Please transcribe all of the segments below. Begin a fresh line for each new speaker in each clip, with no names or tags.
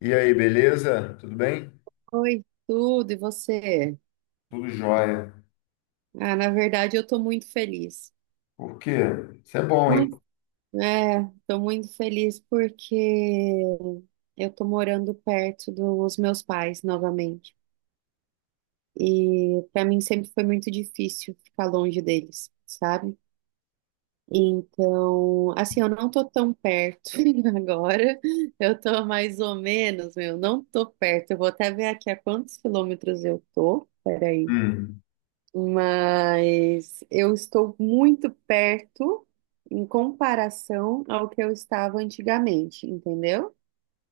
E aí, beleza? Tudo bem?
Oi, tudo, e você?
Tudo jóia.
Ah, na verdade, eu tô muito feliz.
Por quê? Isso é bom, hein?
Muito, é, tô muito feliz porque eu tô morando perto dos meus pais novamente. E pra mim sempre foi muito difícil ficar longe deles, sabe? Então, assim, eu não tô tão perto agora. Eu tô mais ou menos, meu, não tô perto. Eu vou até ver aqui a quantos quilômetros eu tô. Peraí.
Hum,
Mas eu estou muito perto em comparação ao que eu estava antigamente, entendeu?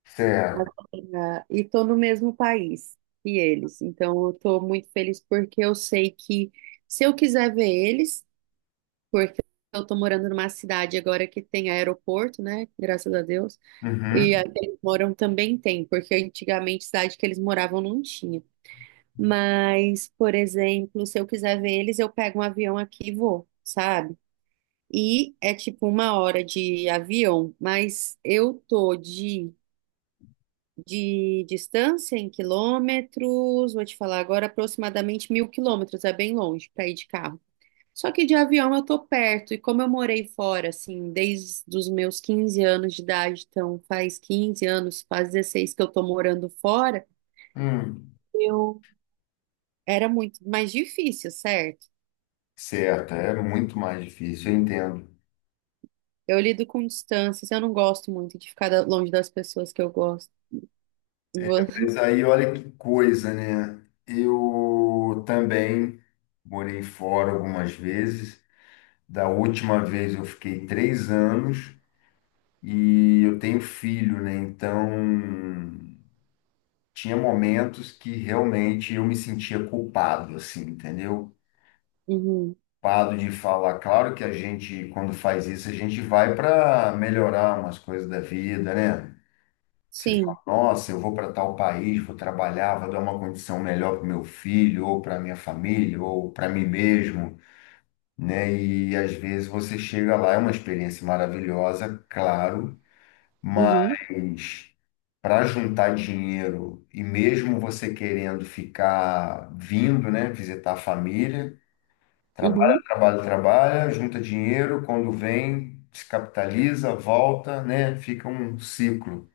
certo.
Ah, e estou no mesmo país que eles. Então eu estou muito feliz porque eu sei que se eu quiser ver eles, porque eu estou morando numa cidade agora que tem aeroporto, né? Graças a Deus. E a
Uhum.
que eles moram também tem, porque antigamente cidade que eles moravam não tinha. Mas, por exemplo, se eu quiser ver eles, eu pego um avião aqui e vou, sabe? E é tipo uma hora de avião, mas eu tô de distância em quilômetros, vou te falar agora, aproximadamente 1.000 quilômetros, é bem longe para ir de carro. Só que de avião eu tô perto, e como eu morei fora, assim, desde os meus 15 anos de idade, então faz 15 anos, faz 16 que eu tô morando fora,
Hum,
eu era muito mais difícil, certo?
certo, é muito mais difícil, eu entendo.
Eu lido com distâncias, eu não gosto muito de ficar longe das pessoas que eu gosto. Vo-
Mas aí, olha que coisa, né? Eu também morei fora algumas vezes. Da última vez eu fiquei 3 anos e eu tenho filho, né? Então, tinha momentos que realmente eu me sentia culpado, assim, entendeu?
Uhum.
Preocupado de falar. Claro que a gente, quando faz isso, a gente vai para melhorar umas coisas da vida, né? Você
Sim.
fala, nossa, eu vou para tal país, vou trabalhar, vou dar uma condição melhor para meu filho, ou para minha família, ou para mim mesmo, né? E às vezes você chega lá, é uma experiência maravilhosa, claro,
Uhum.
mas para juntar dinheiro e mesmo você querendo ficar vindo, né, visitar a família. Trabalha,
Uhum.
trabalha, trabalha, junta dinheiro, quando vem, descapitaliza, volta, né? Fica um ciclo.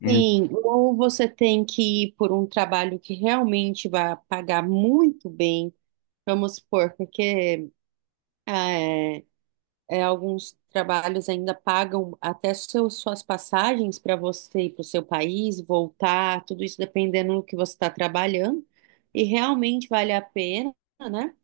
E-
ou você tem que ir por um trabalho que realmente vai pagar muito bem, vamos supor, porque ah, alguns trabalhos ainda pagam até suas passagens para você ir para o seu país, voltar, tudo isso dependendo do que você está trabalhando, e realmente vale a pena, né?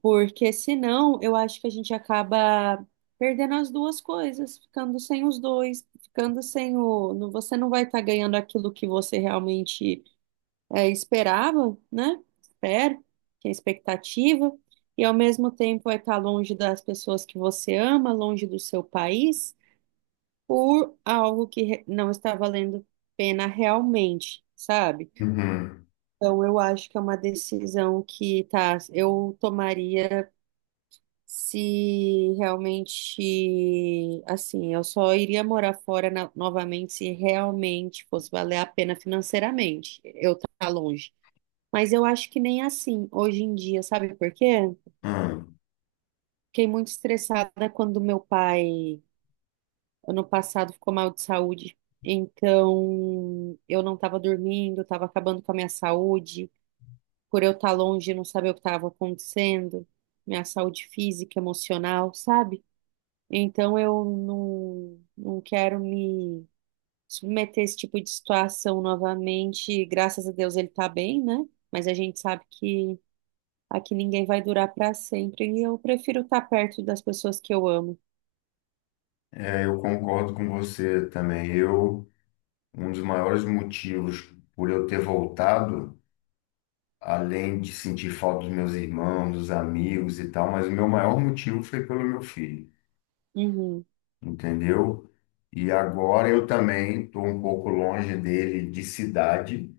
Porque senão eu acho que a gente acaba perdendo as duas coisas, ficando sem os dois, ficando sem o. não- Você não vai estar ganhando aquilo que você realmente esperava, né? Espera, que é expectativa, e ao mesmo tempo vai estar longe das pessoas que você ama, longe do seu país, por algo que não está valendo pena realmente, sabe?
Uhum.
Então eu acho que é uma decisão que tá, eu tomaria se realmente, assim, eu só iria morar fora novamente se realmente fosse valer a pena financeiramente eu estar longe. Mas eu acho que nem assim hoje em dia, sabe por quê?
Hum.
Fiquei muito estressada quando meu pai, ano passado, ficou mal de saúde. Então, eu não estava dormindo, estava acabando com a minha saúde, por eu estar longe e não saber o que estava acontecendo, minha saúde física, emocional, sabe? Então eu não, não quero me submeter a esse tipo de situação novamente. Graças a Deus ele tá bem, né? Mas a gente sabe que aqui ninguém vai durar para sempre e eu prefiro estar perto das pessoas que eu amo.
É, eu concordo com você também. Eu, um dos maiores motivos por eu ter voltado, além de sentir falta dos meus irmãos, dos amigos e tal, mas o meu maior motivo foi pelo meu filho,
Uhum,
entendeu? E agora eu também estou um pouco longe dele de cidade.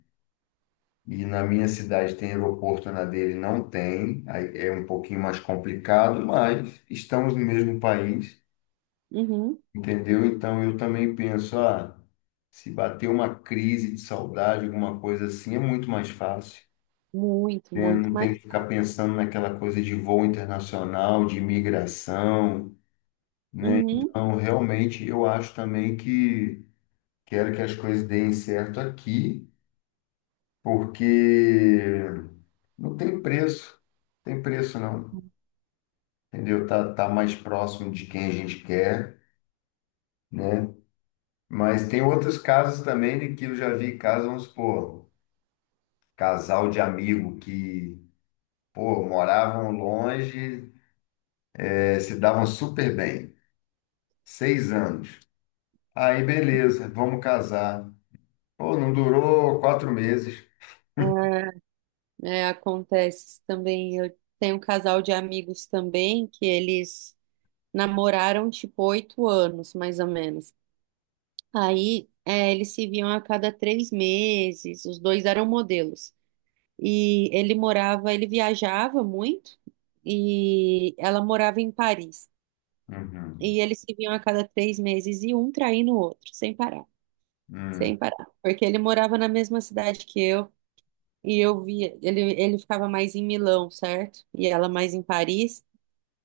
E na minha cidade tem aeroporto, na dele não tem. Aí é um pouquinho mais complicado, mas estamos no mesmo país,
uhum,
entendeu? Então eu também penso, ah, se bater uma crise de saudade, alguma coisa assim, é muito mais fácil.
muito,
Né?
muito,
Não
mas
tem que ficar pensando naquela coisa de voo internacional, de imigração.
uhum,
Então, realmente, eu acho também que quero que as coisas deem certo aqui, porque não tem preço, não tem preço não. Entendeu? Tá, tá mais próximo de quem a gente quer, né? Mas tem outros casos também de que eu já vi casos, vamos supor, casal de amigo que, pô, moravam longe, se davam super bem, 6 anos. Aí, beleza, vamos casar. Pô, não durou 4 meses.
é, é, acontece também. Eu tenho um casal de amigos também que eles namoraram tipo 8 anos, mais ou menos. Aí, é, eles se viam a cada 3 meses, os dois eram modelos. E ele morava, ele viajava muito, e ela morava em Paris.
Uhum.
E eles se viam a cada três meses, e um traindo o outro, sem parar, sem
Hum.
parar. Porque ele morava na mesma cidade que eu, e eu via, ele ficava mais em Milão, certo? E ela mais em Paris.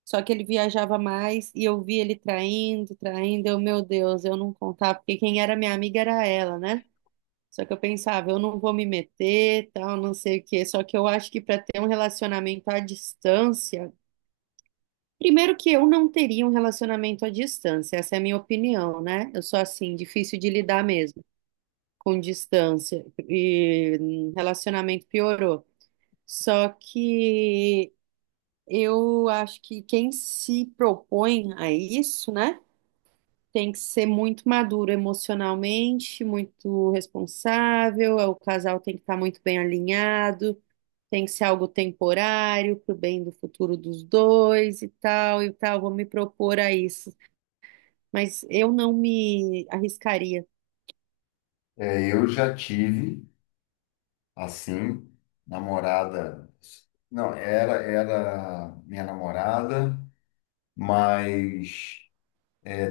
Só que ele viajava mais e eu via ele traindo, traindo. Eu, meu Deus, eu não contava, porque quem era minha amiga era ela, né? Só que eu pensava, eu não vou me meter, tal, não sei o quê. Só que eu acho que para ter um relacionamento à distância, primeiro que eu não teria um relacionamento à distância, essa é a minha opinião, né? Eu sou assim, difícil de lidar mesmo com distância e relacionamento piorou. Só que eu acho que quem se propõe a isso, né? Tem que ser muito maduro emocionalmente, muito responsável. O casal tem que estar muito bem alinhado, tem que ser algo temporário, pro bem do futuro dos dois e tal e tal. Vou me propor a isso, mas eu não me arriscaria.
É, eu já tive, assim, namorada. Não, era, era minha namorada, mas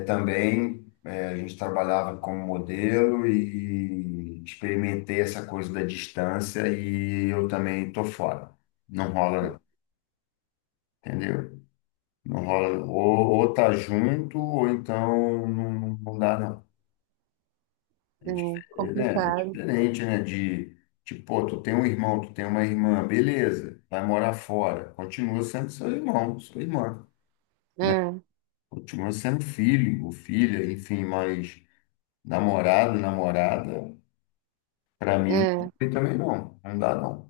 também a gente trabalhava como modelo e experimentei essa coisa da distância e eu também tô fora. Não rola, não, entendeu? Não rola. Ou tá junto, ou então não, não não dá, não. É,
É
é, né? É
complicado.
diferente, né? De, tipo, pô, tu tem um irmão, tu tem uma irmã, beleza, vai morar fora. Continua sendo seu irmão, sua irmã, né?
É,
Continua sendo filho, ou filha, enfim, mas namorado, namorada. Para mim, não
é,
tem também não, não dá não.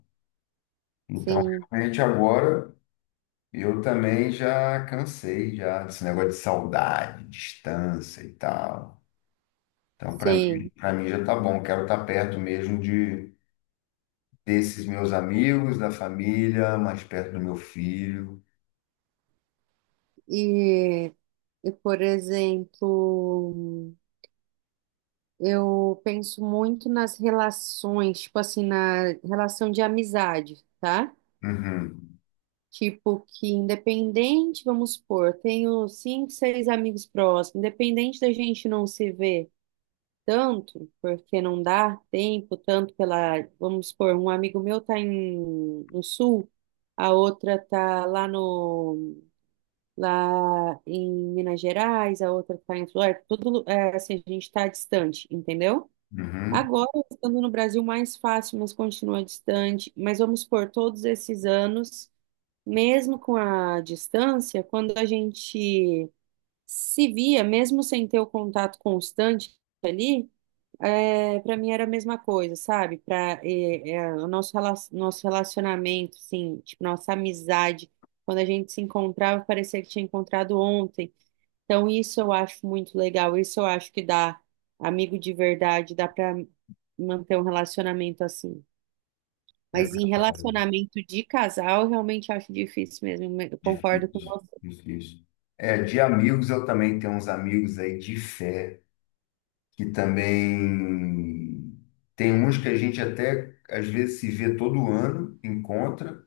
Então,
sim,
realmente agora eu também já cansei já desse negócio de saudade, distância e tal. Então,
sim.
para mim já tá bom. Quero estar perto mesmo de desses meus amigos, da família, mais perto do meu filho.
E, e por exemplo. Eu penso muito nas relações, tipo assim, na relação de amizade, tá?
Uhum,
Tipo que independente, vamos supor, tenho cinco, seis amigos próximos, independente da gente não se ver tanto, porque não dá tempo tanto pela, vamos supor, um amigo meu tá no sul, a outra tá lá no, lá em Minas Gerais, a outra tá em Flórida, tudo, é, assim, a gente tá distante, entendeu?
uhum.
Agora, estando no Brasil, mais fácil, mas continua distante. Mas vamos por todos esses anos, mesmo com a distância, quando a gente se via, mesmo sem ter o contato constante ali, é, para mim era a mesma coisa, sabe? Para o nosso relacionamento, assim, tipo, nossa amizade, quando a gente se encontrava, parecia que tinha encontrado ontem. Então, isso eu acho muito legal. Isso eu acho que dá amigo de verdade, dá para manter um relacionamento assim.
É
Mas em
verdade.
relacionamento de casal, eu realmente acho difícil mesmo. Eu concordo com
Difícil,
você.
difícil. É, de amigos eu também tenho uns amigos aí de fé, que também tem uns que a gente até às vezes se vê todo ano, encontra,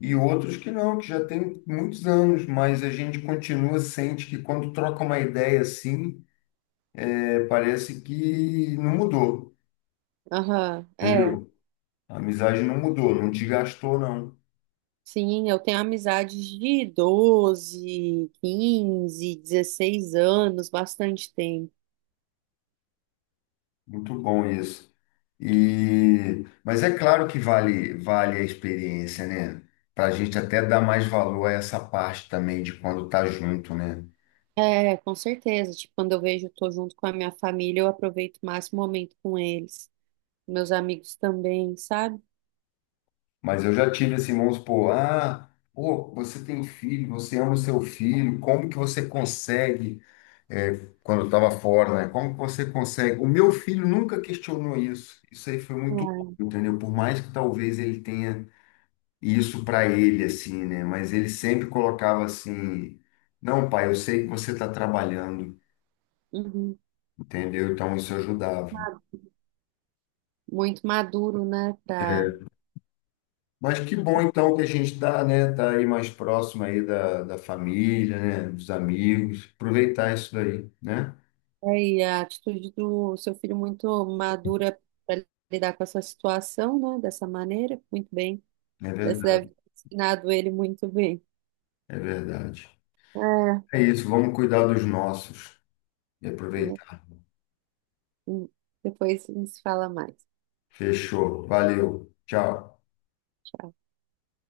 e outros que não, que já tem muitos anos, mas a gente continua, sente que quando troca uma ideia assim, é, parece que não mudou,
Aham, é.
entendeu? A amizade não mudou, não desgastou, não.
Sim, eu tenho amizades de 12, 15, 16 anos, bastante tempo.
Muito bom isso. E, mas é claro que vale, vale a experiência, né? Para a gente até dar mais valor a essa parte também de quando tá junto, né?
É, com certeza. Tipo, quando eu vejo, eu tô junto com a minha família, eu aproveito o máximo momento com eles. Meus amigos também, sabe?
Mas eu já tive assim, vamos supor, ah, pô, você tem filho, você ama o seu filho, como que você consegue, é, quando eu estava fora, né? Como que você consegue? O meu filho nunca questionou isso. Isso aí foi muito
Ah,
bom, entendeu? Por mais que talvez ele tenha isso para ele, assim, né? Mas ele sempre colocava assim, não, pai, eu sei que você está trabalhando,
uhum.
entendeu? Então isso ajudava.
Muito maduro, né? Pra...
Mas que bom então que a gente está, né, tá aí mais próximo aí da, da família, né, dos amigos, aproveitar isso daí, né?
É, e a atitude do seu filho muito madura para lidar com essa situação, né? Dessa maneira, muito bem.
É
Você
verdade,
deve ter ensinado ele muito bem.
é verdade.
É,
É isso, vamos cuidar dos nossos e
né?
aproveitar.
hum, Depois a gente se fala mais.
Fechou, valeu, tchau.
Tchau.